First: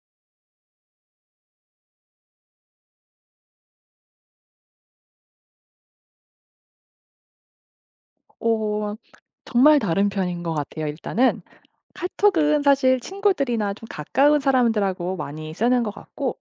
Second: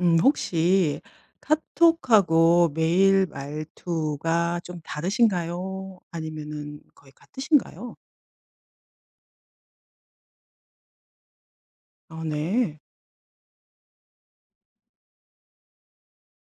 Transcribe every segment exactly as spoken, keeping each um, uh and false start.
음 혹시 카톡하고 메일 말투가 좀 다르신가요? 아니면은 거의 같으신가요? 어 정말 다른 편인 것 같아요. 일단은 아 카톡은 네. 사실 친구들이나 좀 가까운 사람들하고 많이 쓰는 것 같고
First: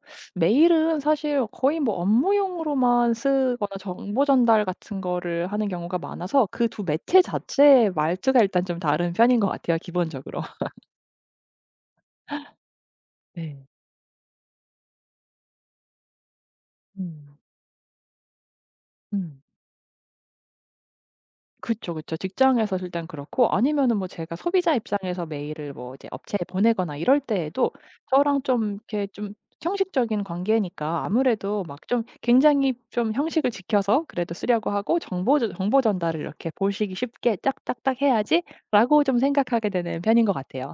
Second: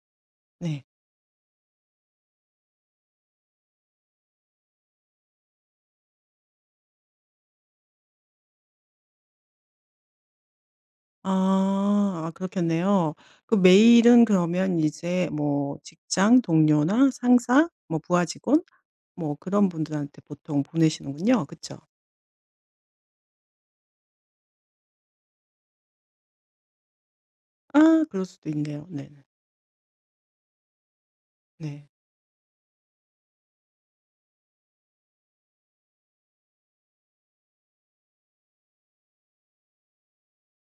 네. 메일은 사실 거의 뭐 업무용으로만 쓰거나 정보 전달 같은 거를 하는 경우가 많아서 그 두 매체 자체의 말투가 일단 좀 다른 편인 것 같아요 기본적으로. 아 아, 그렇겠네요. 그 네. 메일은 그러면 이제 뭐 직장 동료나 음. 상사, 뭐 부하 직원 뭐 음. 그런 분들한테 보통 보내시는군요. 그쵸? 그쵸, 그쵸. 직장에서 일단 그렇고 아니면은 뭐 제가 소비자 입장에서 메일을 뭐 이제 업체에 보내거나 이럴 때에도 아 그럴 저랑 수도 좀 있네요. 이렇게 네네. 좀 형식적인 관계니까 아무래도 막 네. 좀 굉장히 좀 형식을 지켜서 그래도 쓰려고 하고 정보 전 정보 전달을 이렇게 보시기 쉽게 '딱딱딱 해야지.'라고 좀 생각하게 되는 편인 것 같아요.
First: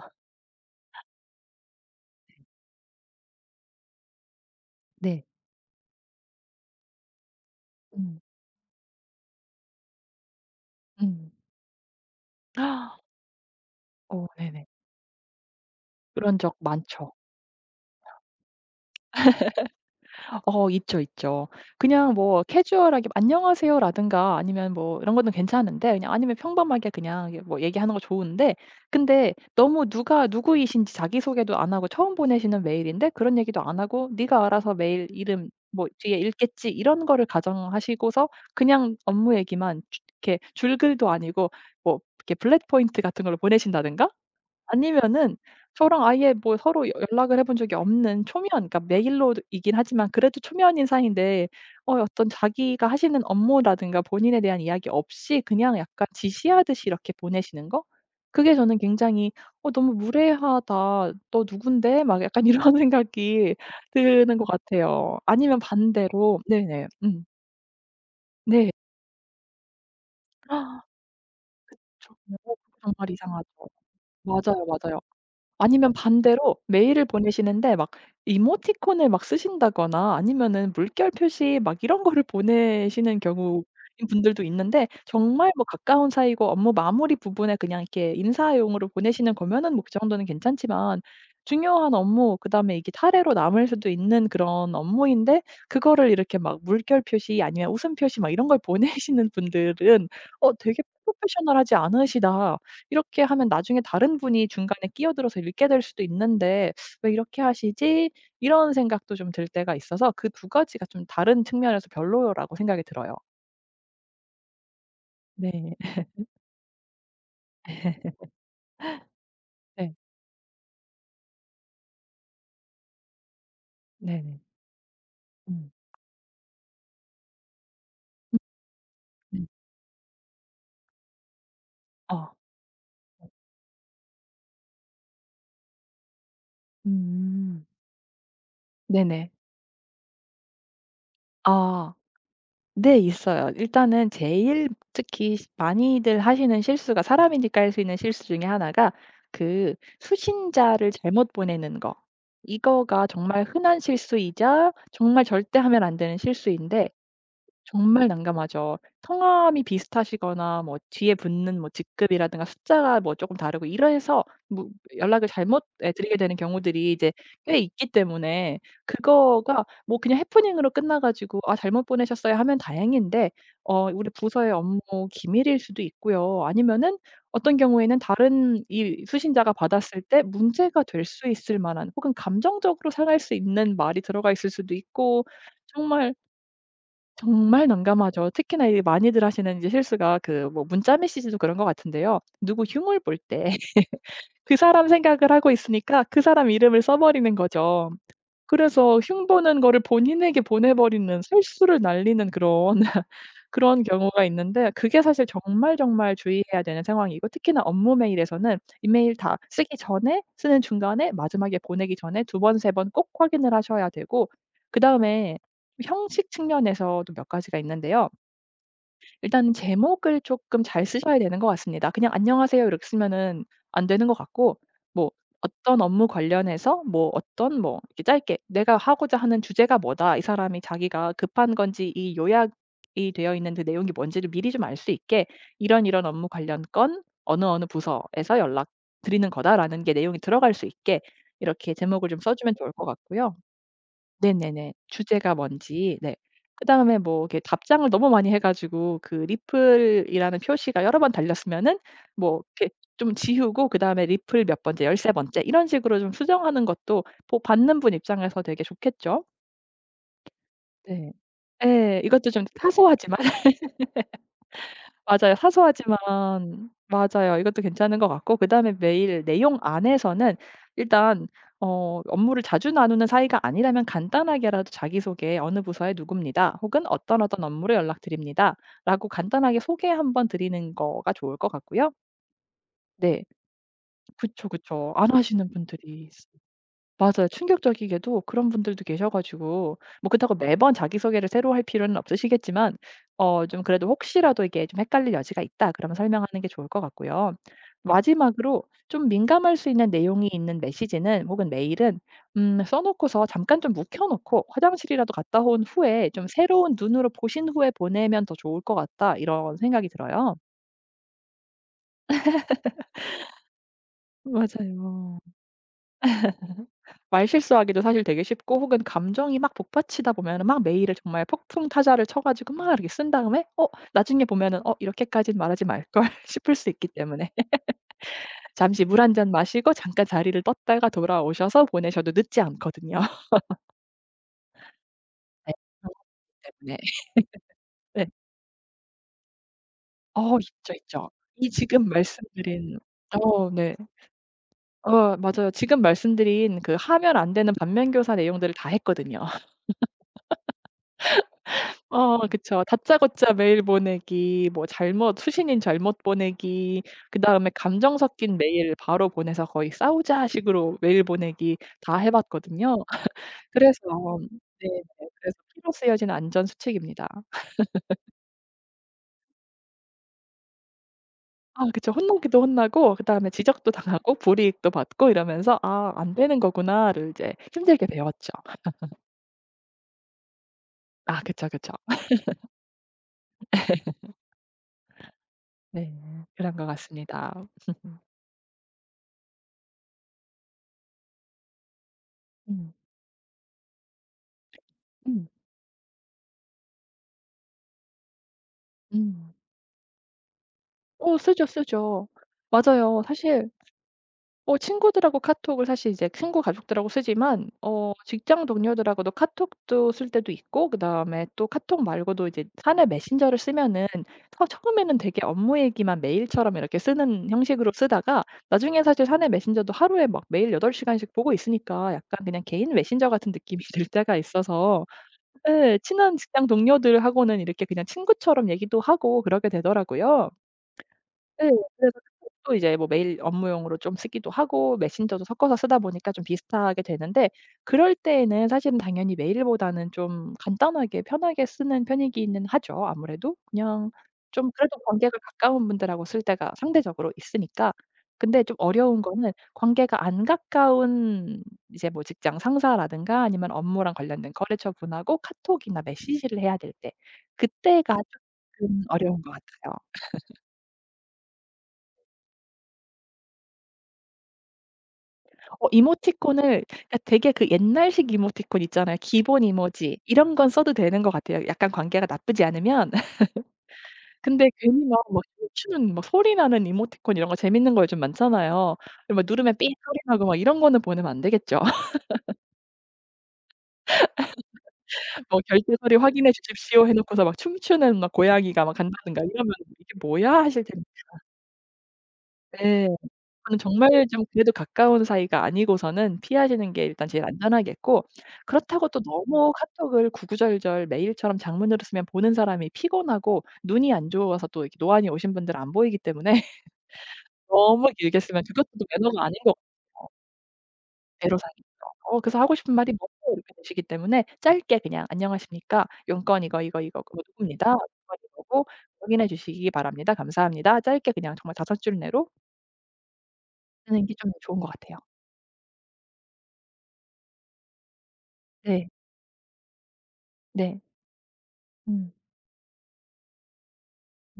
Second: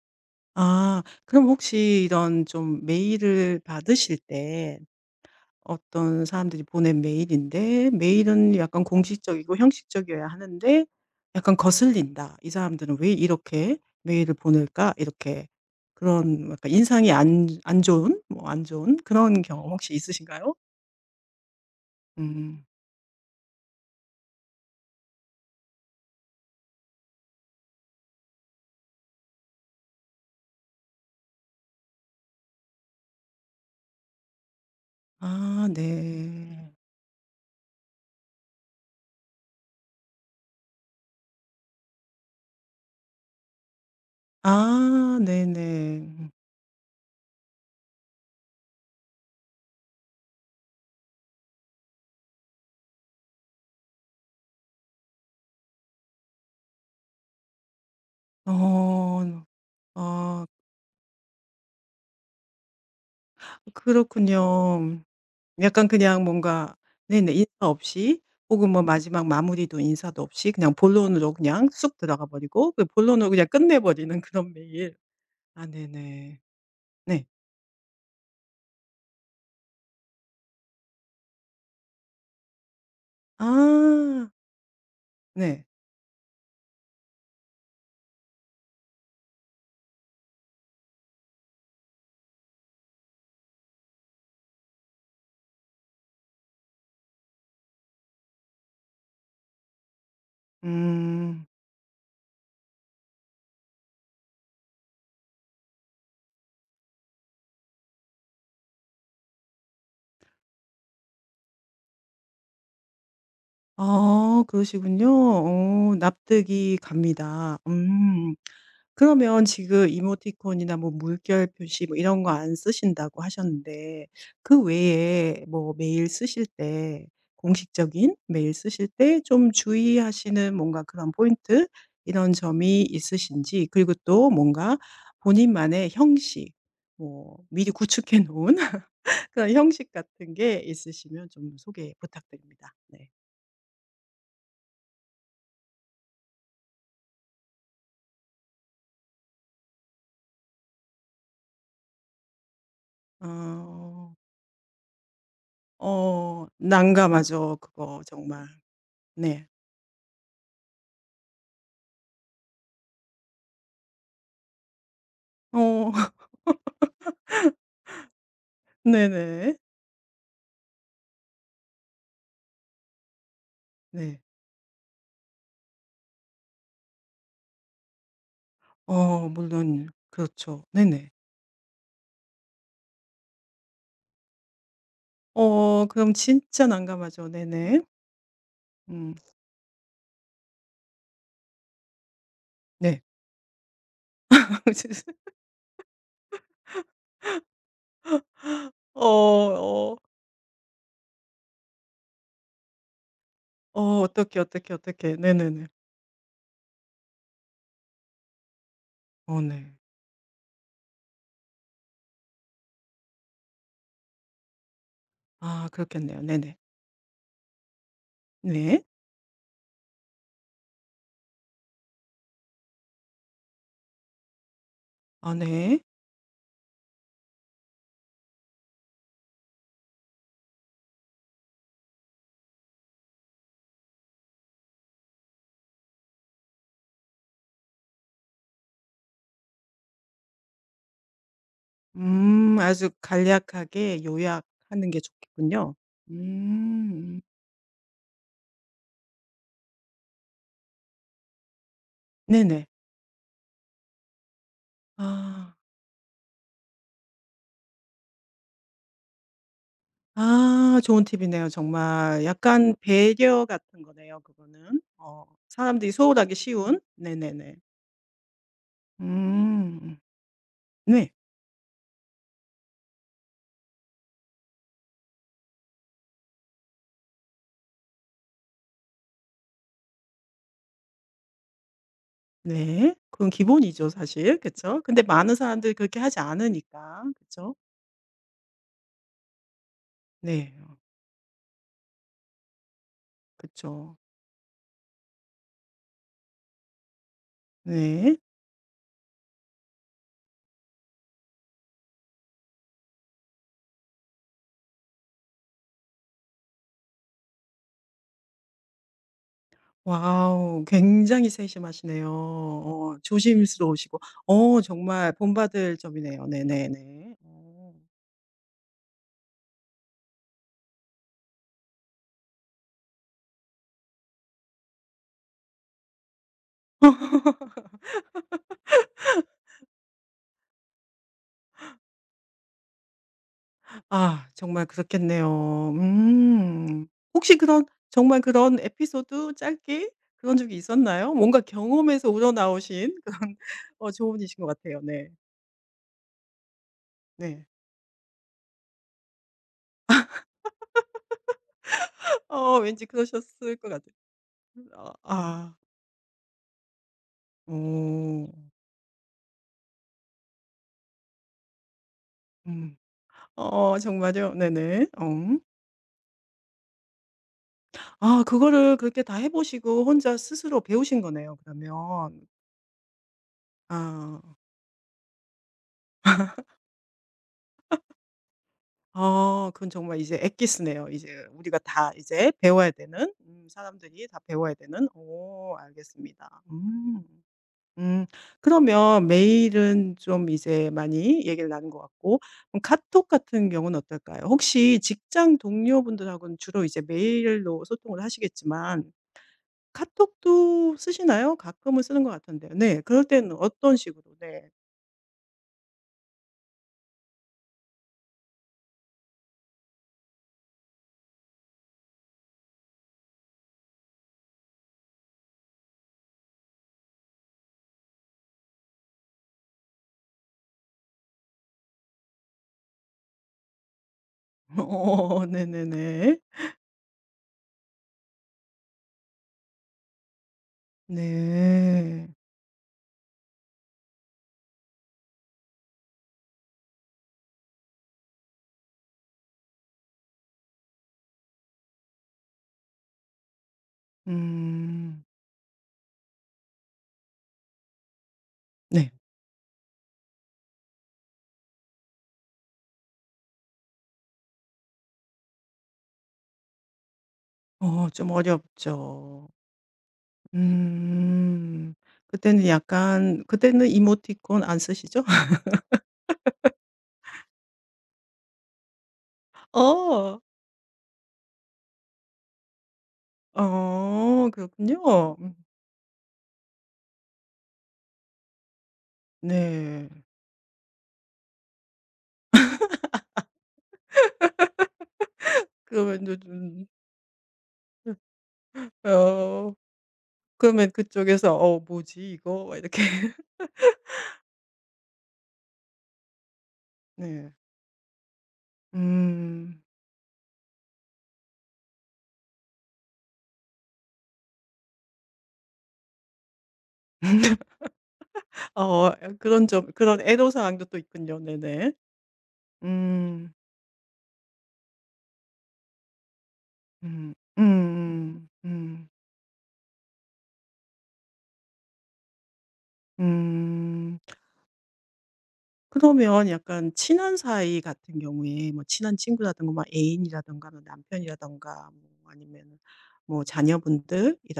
아 그럼 혹시 이런 좀 메일을 받으실 때 네. 어떤 사람들이 보낸 메일인데 음. 메일은 약간 공식적이고 형식적이어야 하는데 음. 약간 거슬린다. '이 사람들은 왜 이렇게 어 메일을 네네. 보낼까?' 이렇게 그런 그런 적 약간 인상이 많죠. 안 안 좋은 뭐 안 좋은 그런 경험 혹시 있으신가요? 어 있죠, 있죠. 그냥 뭐 음. 캐주얼하게 "안녕하세요."라든가 아니면 뭐 이런 거는 괜찮은데 그냥 아니면 평범하게 그냥 이게 뭐 얘기하는 거 좋은데 근데 너무 누가 누구이신지 자기소개도 안 하고 처음 보내시는 메일인데 그런 얘기도 안 하고 "네가 알아서 메일 이름 아 네. 뭐 뒤에 읽겠지." 음. 이런 거를 가정하시고서 그냥 업무 얘기만 주 이렇게 줄글도 아니고 뭐 이렇게 블 u 포인트 같은 걸로 보내신다든가 아 아니면은 저랑 네네. 아예 뭐 서로 여 연락을 해본 적이 없는 초면 그러니까 메일로이긴 하지만 그래도 초면인 사이인데 어 어떤 자기가 하시는 업무라든가 본인에 대한 이야기 없이 그냥 약간 지시하듯이 이렇게 보내시는 거? 그게 저는 어. 굉장히 '어 너무 아 무례하다. 너 누군데?' 막 약간 이런 생각이 드는 것 그렇군요. 같아요. 아니면 약간 그냥 반대로 뭔가 네네. 음. 네네. 인사 없이 혹은 네. 뭐 마지막 마무리도 인사도 없이 그냥 본론으로 그냥 쑥 들어가 정말 버리고 그 정말 본론으로 그냥 이상하죠. 끝내 버리는 그런 맞아요, 메일. 맞아요. 아 아니면 네네. 반대로 메일을 네. 보내시는데 막 이모티콘을 막 쓰신다거나 아니면은 물결 표시 막 이런 거를 보내시는 경우인 아. 분들도 있는데 정말 뭐 네. 가까운 사이고 업무 마무리 부분에 그냥 이렇게 인사용으로 보내시는 거면은 뭐 그 정도는 괜찮지만 중요한 업무 그다음에 이게 사례로 남을 수도 있는 그런 업무인데 그거를 이렇게 막 물결 표시 아니면 웃음 표시 막 이런 걸 보내시는 분들은 어 되게 음. 프로페셔널하지 않으시다. 이렇게 하면 나중에 다른 분이 중간에 끼어들어서 읽게 될 수도 있는데 '왜 이렇게 하시지?' 이런 생각도 좀 들 때가 있어서 그 두 가지가 좀 다른 측면에서 별로라고 생각이 들어요. 아 그러시군요. 네. 어 납득이 갑니다. 음. 그러면 지금 네. 이모티콘이나 뭐 물결 표시 뭐 이런 거 안 쓰신다고 하셨는데 네네. 그 외에 음. 뭐 메일 쓰실 때 공식적인 메일 쓰실 때 네. 좀 주의하시는 뭔가 그런 포인트 어. 이런 점이 있으신지 그리고 또 뭔가 본인만의 형식 뭐 음. 미리 구축해 놓은 네네. 그런 형식 같은 게 있으시면 좀 아. 소개 부탁드립니다. 네 네. 있어요. 일단은 제일 특히 시 많이들 하시는 실수가 사람이니까 할 수 있는 실수 중에 하나가 그 수신자를 잘못 보내는 거. 이거가 정말 흔한 아. 실수이자 정말 절대 하면 안 되는 어 실수인데 난감하죠 그거 정말 정말. 난감하죠. 네. 성함이 비슷하시거나 뭐 뒤에 붙는 뭐 직급이라든가 숫자가 뭐 조금 다르고 이래서 뭐 연락을 잘못 예 어 드리게 되는 경우들이 이제 꽤 있기 때문에 네네. 그거가 뭐 그냥 해프닝으로 끝나 가지고 '아 잘못 보내셨어요.' 하면 다행인데 어 우리 네. 부서의 업무 기밀일 수도 있고요. 아니면은 어떤 경우에는 다른 이 어 수신자가 물론 받았을 때 그렇죠. 문제가 될 네네. 수 있을 만한 혹은 감정적으로 상할 수 있는 말이 들어가 있을 수도 있고 어 정말 그럼 진짜 난감하죠. 정말 네네. 난감하죠. 특히나 이 음 많이들 하시는 이제 실수가 그 뭐 문자 메시지도 그런 것 같은데요. 누구 흉을 네. 볼 때 그 사람 생각을 하고 있으니까 그 사람 이름을 써 버리는 거죠. 그래서 어 흉보는 거를 어 본인에게 보내 버리는 실수를 날리는 그런 어 그런 경우가 어떡해, 있는데 어떡해, 그게 어떡해. 사실 네네네. 정말 정말 주의해야 되는 상황이고 특히나 업무 메일에서는 이메일 다 어 네. 쓰기 전에 쓰는 중간에 마지막에 보내기 전에 두 번 세 번 꼭 확인을 하셔야 되고 그다음에 아 그렇겠네요. 형식 네네. 측면에서도 몇 가지가 있는데요. 네. 일단 제목을 조금 잘 쓰셔야 되는 것 같습니다. 그냥 "안녕하세요." 이렇게 쓰면은 안 되는 것 같고 뭐 아 네. "어떤 업무 관련해서 뭐 어떤" 뭐 이렇게 짧게 "내가 하고자 하는 주제가 뭐다." 이 사람이 자기가 급한 건지 이 요약이 되어 있는 그 내용이 뭔지를 미리 좀 알 수 있게 "이런 이런 업무 관련 건 어느 어느 부서에서 연락드리는 거다."라는 게 내용이 들어갈 수 있게 이렇게 제목을 좀 써 주면 음 좋을 것 아주 같고요. 간략하게 네네네. 요약하는 게 주제가 좋겠군요. 뭔지 음. 네. 그다음에 뭐 음. 이렇게 답장을 너무 많이 해 가지고 그 리플이라는 표시가 여러 번 달렸으면은 뭐 네네. 이렇게 좀 지우고 그다음에 리플 몇 번째 13 번째 아. 이런 식으로 좀 수정하는 것도 보 받는 분 입장에서 되게 좋겠죠. 아 좋은 네. 팁이네요 예. 정말. 이것도 좀 약간 사소하지만 배려 같은 거네요 그거는. 어 맞아요. 사람들이 사소하지만 소홀하기 쉬운. 맞아요. 네네네. 이것도 괜찮은 것 같고 그다음에 메일 내용 음. 안에서는 네. 일단 어 업무를 자주 나누는 사이가 아니라면 간단하게라도 자기소개 "어느 부서의 누구입니다." 혹은 "어떤 어떤 업무로 연락드립니다."라고 간단하게 소개 한번 드리는 거가 좋을 것 같고요. 네. 네. 그건 기본이죠 사실. 그쵸, 그쵸? 그쵸. 근데 안 많은 하시는 사람들이 그렇게 분들이 하지 있어 않으니까. 맞아요. 그쵸? 충격적이게도 그런 분들도 계셔 가지고 뭐 그렇다고 네. 매번 어 자기소개를 새로 할 필요는 없으시겠지만 어 좀 그래도 그쵸. 혹시라도 이게 좀 헷갈릴 여지가 있다 그러면 설명하는 게 좋을 것 같고요. 네. 마지막으로 좀 민감할 수 있는 내용이 있는 메시지는 혹은 메일은 음 써 놓고서 잠깐 좀 묵혀 놓고 화장실이라도 갔다 온 후에 좀 새로운 눈으로 보신 후에 보내면 더 좋을 것 같다 이런 생각이 들어요. 와우. 굉장히 세심하시네요. 어 조심스러우시고. 어 정말 맞아요. 본받을 점이네요. 네네네. 말 어. 실수하기도 사실 되게 쉽고 혹은 감정이 막 복받치다 보면은 막 메일을 정말 폭풍 타자를 쳐 가지고 막 이렇게 쓴 다음에 어 나중에 보면은 '어 이렇게까진 말하지 말걸.' 싶을 수 있기 때문에 잠시 물 한 잔 마시고 잠깐 자리를 떴다가 돌아오셔서 보내셔도 늦지 않거든요. 아 정말 네. 그렇겠네요. 그런 것 때문에. 음. 혹시 그런 네. 정말 그런 에피소드 짧게 그런 어 적이 있죠, 있죠. 있었나요? 뭔가 이 지금 경험에서 말씀드린 우러나오신 그런 어 네. 어 조언이신 것 같아요. 네. 어 맞아요. 지금 말씀드린 그 하면 안 네. 되는 반면교사 내용들을 다 했거든요. 어 어 그쵸. 왠지 다짜고짜 그러셨을 메일 것 같아요. 보내기, 뭐 어 잘못 아. 수신인 잘못 보내기, 그다음에 감정 오. 섞인 메일 바로 보내서 거의 싸우자 식으로 메일 보내기 다 해 봤거든요. 음. 어 그래서 정말요? 네네. 네네. 그래서 어. 피로 쓰여진 안전 수칙입니다. 아 그거를 그렇게 다 해 보시고 혼자 스스로 배우신 거네요 아 그쵸. 그러면. 혼나기도 혼나고 그다음에 지적도 당하고 아. 불이익도 받고 이러면서 '아 안 되는 거구나.'를 이제 힘들게 배웠죠. 아 그건 정말 이제 엑기스네요. 이제 아 그쵸, 우리가 그쵸. 다 이제 배워야 되는 음 사람들이 다 배워야 되는. 오 네. 알겠습니다. 그런 것 음. 같습니다. 음 그러면 메일은 좀 이제 많이 얘기를 나눈 것 같고 그럼 음. 카톡 같은 경우는 어떨까요? 혹시 음. 직장 동료분들하고는 주로 이제 메일로 소통을 하시겠지만 음. 카톡도 어 쓰시나요? 쓰죠, 가끔은 쓰는 쓰죠. 것 같은데요. 네. 맞아요. 그럴 때는 사실 어떤 식으로 네. 어 친구들하고 카톡을 사실 이제 친구 가족들하고 쓰지만 어 직장 동료들하고도 카톡도 쓸 때도 있고 그다음에 또 카톡 말고도 이제 사내 메신저를 쓰면은 처 처음에는 되게 업무 얘기만 메일처럼 이렇게 쓰는 형식으로 쓰다가 나중에 사실 사내 메신저도 하루에 막 매일 여덟 시간 시간씩 보고 있으니까 약간 그냥 개인 메신저 같은 느낌이 들 때가 있어서 어 네, 친한 네네네. 직장 동료들하고는 이렇게 그냥 친구처럼 얘기도 하고 그러게 되더라고요. 네. 그래서 네. 카톡도 이제 뭐 메일 업무용으로 좀 쓰기도 하고 메신저도 섞어서 쓰다 보니까 좀 비슷하게 되는데 그럴 때에는 사실은 당연히 메일보다는 좀 간단하게 편하게 쓰는 편이기는 하죠, 아무래도. 그냥 좀 그래도 음. 관계가 가까운 분들하고 쓸 때가 상대적으로 있으니까. 근데 좀 네. 어려운 거는 관계가 안 가까운 이제 뭐 직장 상사라든가 아니면 업무랑 관련된 거래처분하고 카톡이나 메시지를 해야 될 때 어 그때가 좀 쪼끔 어려운 어렵죠. 것 같아요. 음. 그때는 약간 그때는 이모티콘 안 쓰시죠? 어 이모티콘을 그러니까 되게 그 옛날식 이모티콘 있잖아요. 기본 이모지. 어. 이런 건 써도 되는 것 같아요, 약간 관계가 나쁘지 않으면. 어 근데 괜히 막 그렇군요. 막 음 춤추는 막 소리 나는 이모티콘 이런 거 재밌는 거 요즘 많잖아요. 이 막 누르면 삐 네. 소리 나고 막 이런 거는 보내면 안 되겠죠. 뭐 "결제 서류 그러면 이제 확인해 주십시오." 해 놓고서 막 춤추는 막 고양이가 막 간다든가 이러면 어 '이게 뭐야?' 하실 그러면 그쪽에서 '어 뭐지 이거?' 막 이렇게 텐데. 저는 정말 좀 그래도 가까운 사이가 아니고서는 피하시는 게 일단 제일 네. 안전하겠고 그렇다고 또 너무 음. 카톡을 구구절절 메일처럼 장문으로 쓰면 보는 사람이 피곤하고 눈이 안 좋아서 또 이렇게 노안이 오신 분들은 안 보이기 때문에 너무 길게 쓰면 그것도 또 어 매너가 아닌 그런 것 점 그런 같아요. 애로사항도 또 있군요. 애로사항이죠. 네네. 어 그래서 하고 싶은 말이 뭔 음. 고 이렇게 되시기 때문에 짧게 그냥 "안녕하십니까. 용건 이거, 이거, 이거 음. 그거 누구입니다. 음음. 용건 음. 이거고 음. 확인해 주시기 바랍니다. 감사합니다." 짧게 그냥 정말 다섯 줄 내로 음. 쓰는 게 좀 좋은 것 같아요. 그러면 약간 친한 사이 같은 경우에 뭐 네. 친한 친구라든가 뭐 애인이라든가 뭐 네. 남편이라든가 뭐 음 아니면 뭐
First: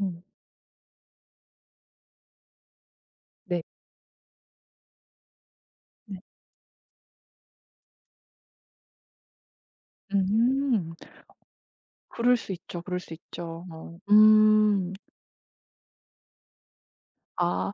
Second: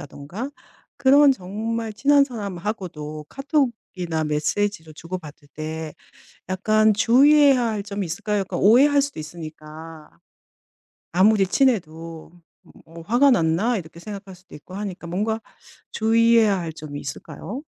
음. 그런 정말 친한 사람하고도 네. 카톡이나 메시지로 주고받을 때 네. 약간 주의해야 할 점이 있을까요? 약간 오해할 수도 있으니까 음. 아무리 친해도 그럴 수 있죠, 그럴 뭐 수 '화가 있죠. 났나?' 어. 이렇게 생각할 수도 있고 음. 하니까 뭔가 주의해야 할 점이 있을까요? 아.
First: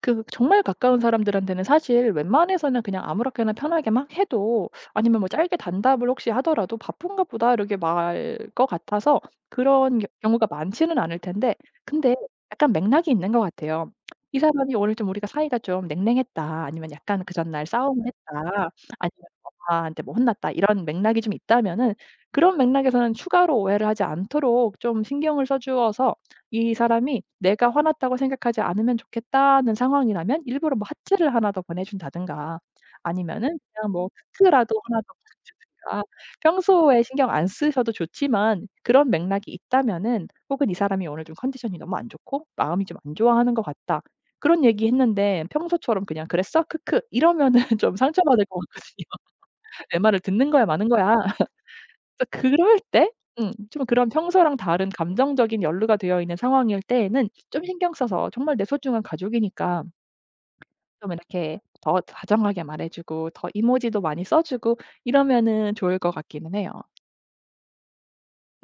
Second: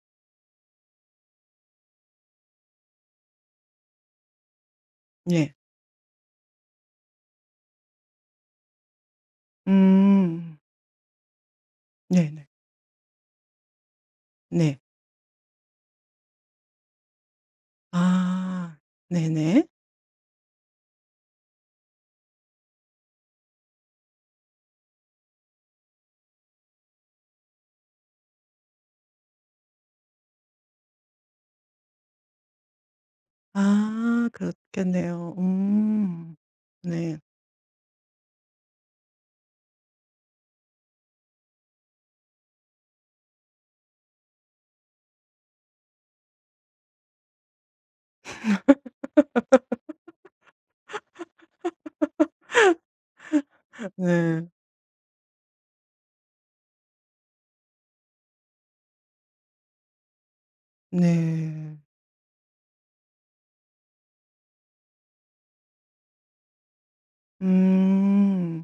그 정말 가까운 사람들한테는 사실 웬만해서는 그냥 아무렇게나 편하게 막 해도 아니면 뭐 네. 짧게 단답을 혹시 하더라도 '바쁜가 보다.' 이렇게 말 것 같아서 그런 겨 경우가 음. 많지는 않을 텐데 근데 네네. 약간 맥락이 있는 것 같아요. 이 사람이 네. "오늘 좀 우리가 사이가 좀 냉랭했다." 아니면 "약간 그 전날 싸움을 했다." 아. 아니면 "뭐 네네. "엄마한테 뭐 혼났다." 이런 맥락이 좀 있다면은 그런 맥락에서는 추가로 오해를 하지 않도록 좀 신경을 써 주어서 이 사람이 '내가 화났다고 생각하지 않으면 좋겠다.'는 상황이라면 일부러 뭐 하트를 하나 더 보내준다든가 아니면은 그냥 뭐 아 크크라도 하나 더 그렇겠네요. 보내준다든가 음. 평소에 네. 신경 안 쓰셔도 좋지만 그런 맥락이 있다면은 혹은 '이 사람이 오늘 좀 컨디션이 너무 안 좋고 마음이 좀 안 좋아하는 것 같다.' 그런 얘기했는데 평소처럼 그냥 "그랬어? 크크." 이러면은 좀 상처받을 것 같거든요. 내 말을 듣는 거야 마는 거야. 그럴 때 음 좀 그런 네. 평소랑 다른 감정적인 연루가 되어 있는 상황일 때에는 좀 신경 써서 정말 내 소중한 가족이니까 좀 이렇게 네. 더 다정하게 말해 주고 더 이모지도 많이 써 주고 이러면은 좋을 것 같기는 해요. 음.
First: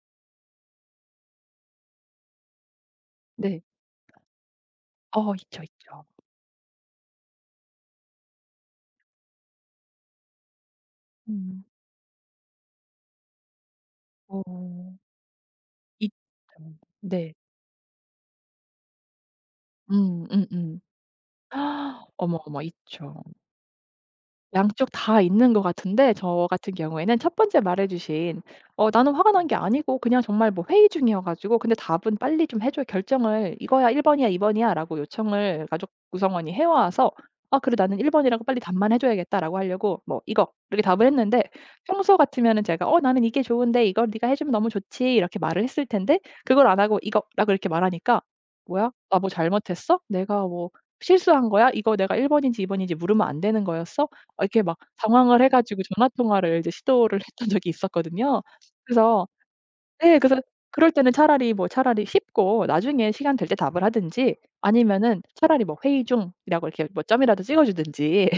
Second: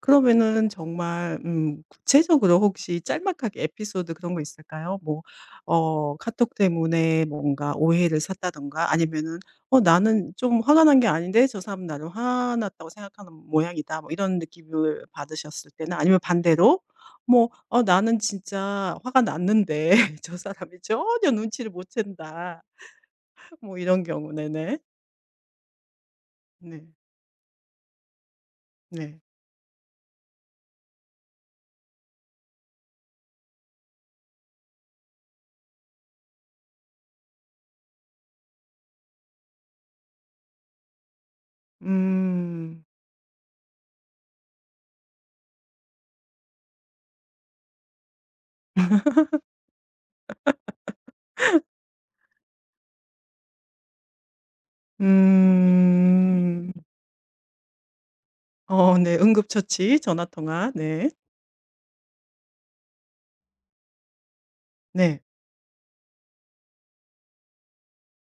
그러면은 정말 음 구체적으로 혹시 네. 짤막하게 에피소드 그런 거 있을까요? 뭐 어 있죠, 있죠. 어 카톡 때문에 뭔가 오해를 샀다든가 아니면은 '어 나는 좀 화가 난 게 아닌데 저 음. 사람은 나를 화났다고 생각하는 모양이다.' 뭐 이런 어. 느낌을 받으셨을 때나 있죠. 아니면 반대로 네. 뭐 '어 나는 진짜 화가 났는데 음 저 음음. 사람이 전혀 눈치를 못 어머, 챈다.' 어머 있죠. 뭐 이런 경우. 네네. 양쪽 다 있는 것 같은데 저 같은 네. 경우에는 첫 번째 말해 주신 어 나는 네. 화가 난 게 아니고 그냥 정말 뭐 회의 중이어 가지고 근데 답은 "빨리 좀 해 줘. 결정을 이거야. 일 번 번이야, 이 번 번이야."라고 요청을 가족 구성원이 해 와서 '아 그래 나는 일 번 번이라고 빨리 답만 해 줘야겠다.'라고 하려고 "뭐 이거." 이렇게 답을 했는데 평소 같으면은 음. 제가 "어 나는 이게 좋은데 이걸 네가 해 주면 너무 좋지." 이렇게 말을 했을 텐데 그걸 안 하고 "이거."라고 이렇게 말하니까 '뭐야? 나 뭐 잘못했어? 내가 뭐 실수한 거야? 이거 내가 일 번 번인지 이 번 번인지 물으면 안 되는 거였어?' 어 이렇게 막 당황을 해 가지고 전화 통화를 이제 음. 시도를 했던 적이 있었거든요. 어 네. 그래서 응급처치 예 전화 그래서 통화. 그럴 네. 때는 차라리 뭐 차라리 쉽고 나중에 시간 될 때 답을 하든지 아니면은 네. 차라리 뭐 "회의 중." 이라고 이렇게 뭐 점이라도 찍어 주든지.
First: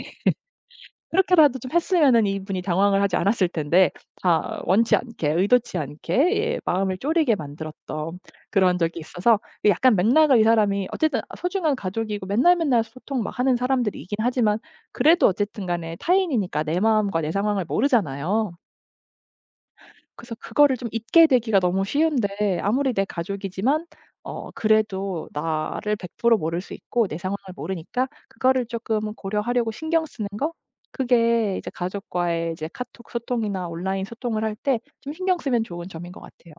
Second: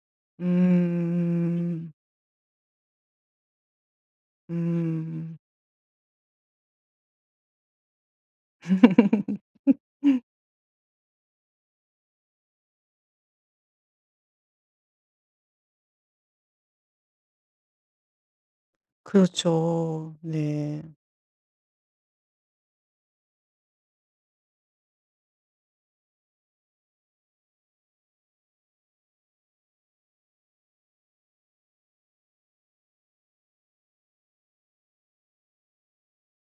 그렇게라도 좀 음. 했으면은 이분이 당황을 하지 않았을 텐데 다 원치 않게 음. 의도치 않게 예 마음을 쪼리게 만들었던 그런 적이 있어서 그 약간 맥락을 이 사람이 어쨌든 소중한 가족이고 맨날 맨날 소통 막 하는 사람들이긴 하지만 그래도 어쨌든 간에 타인이니까 내 마음과 내 상황을 모르잖아요. 그렇죠. 그래서 그거를 네. 좀 잊게 되기가 너무 쉬운데 아무리 내 가족이지만 어 그래도 나를 백 프로 모를 수 있고 내 상황을 모르니까 그거를 쪼끔 고려하려고 신경 쓰는 거? 그게 이제 가족과의 이제 카톡 소통이나 온라인 소통을 할 때 좀 신경 쓰면 좋은 점인 것 같아요.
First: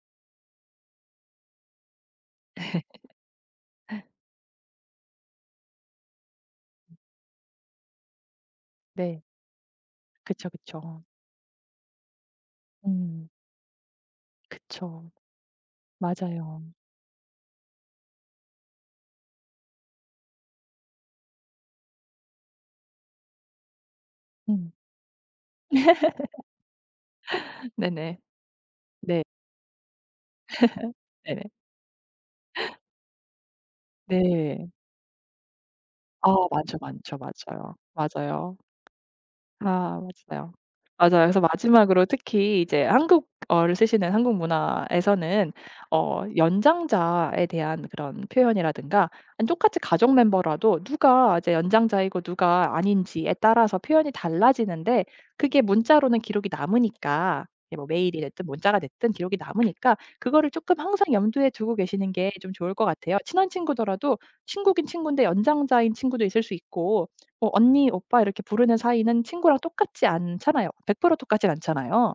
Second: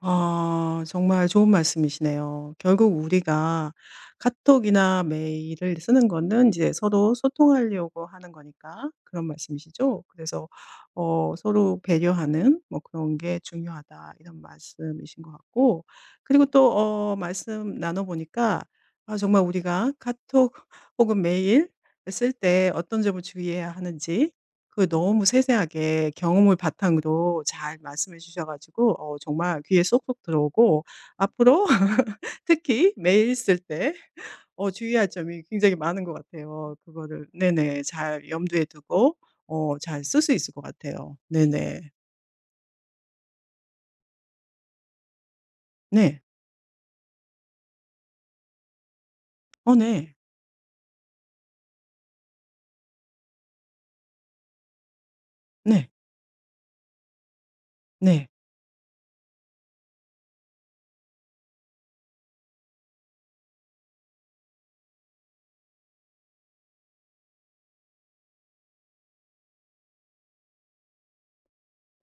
아 정말 좋은 말씀이시네요. 결국 우리가 카톡이나 메일을 쓰는 거는 이제 서로 소통하려고 하는 거니까 네. 그런 말씀이시죠? 그쵸, 그래서 그쵸. 어 서로 배려하는 뭐 그런 음. 게 중요하다 이런 그쵸. 말씀이신 것 같고 그리고 맞아요. 또 어 말씀 나눠 보니까 아 정말 우리가 카톡 혹은 메일 쓸 때 어떤 점을 주의해야 하는지 음. 그 너무 세세하게 경험을 바탕으로 잘 네네. 말씀해 주셔 가지고 어 네. 정말 귀에 쏙쏙 들어오고 네네. 앞으로 특히 메일 쓸때 네. 어 주의할 점이 굉장히 많은 것 아 많죠, 같아요. 많죠. 그거를 맞아요. 네네. 잘 맞아요. 염두에 두고 어 아 잘 쓸 수 맞아요. 있을 것 맞아요. 같아요. 그래서 네네. 마지막으로 특히 이제 한국어를 쓰시는 한국 문화에서는 네. 어 연장자에 대한 그런 표현이라든가 아니 어 똑같이 가족 네. 멤버라도 누가 이제 연장자이고 누가 아닌지에 따라서 표현이 달라지는데 그게 네. 문자로는 기록이 남으니까 이게 뭐 메일이 네. 됐든 문자가 됐든 기록이 남으니까 그거를 조금 항상 염두에 두고 계시는 게 좀 좋을 것 같아요. 친한 친구더라도 친구긴 친구인데 연장자인 친구도 있을 수 있고 어 언니, 오빠 이렇게 부르는 사이는 친구랑 똑같지 않잖아요. 백 프로 똑같진 않잖아요.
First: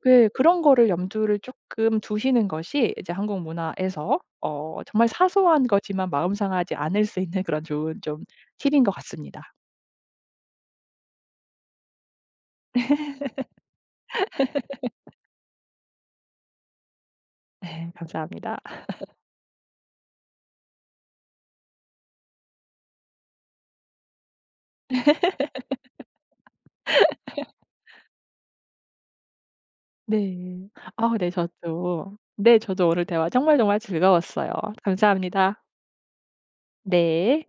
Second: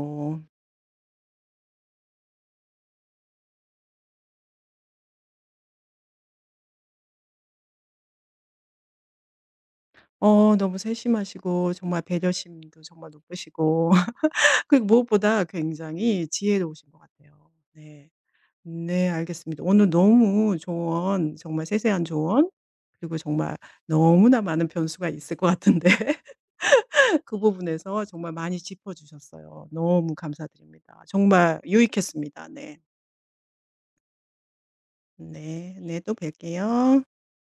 그 그런 거를 염두를 조금 두시는 것이 이제 한국 문화에서 어 정말 사소한 거지만 마음 상하지 않을 수 있는 그런 좋은 좀 팁인 것 같습니다. 어 너무 세심하시고 정말 배려심도 정말 높으시고 그리고 무엇보다 굉장히 지혜로우신 것 같아요. 네 네. 감사합니다. 네 알겠습니다. 오늘 너무 조언 정말 세세한 조언 그리고 정말 너무나 많은 변수가 있을 것 같은데 그 부분에서 정말 많이 짚어 주셨어요. 너무 네. 감사드립니다. 아 네 정말 저도 유익했습니다. 네 네. 저도 오늘 대화 정말 정말 즐거웠어요. 감사합니다. 네. 네. 또 뵐게요. 네.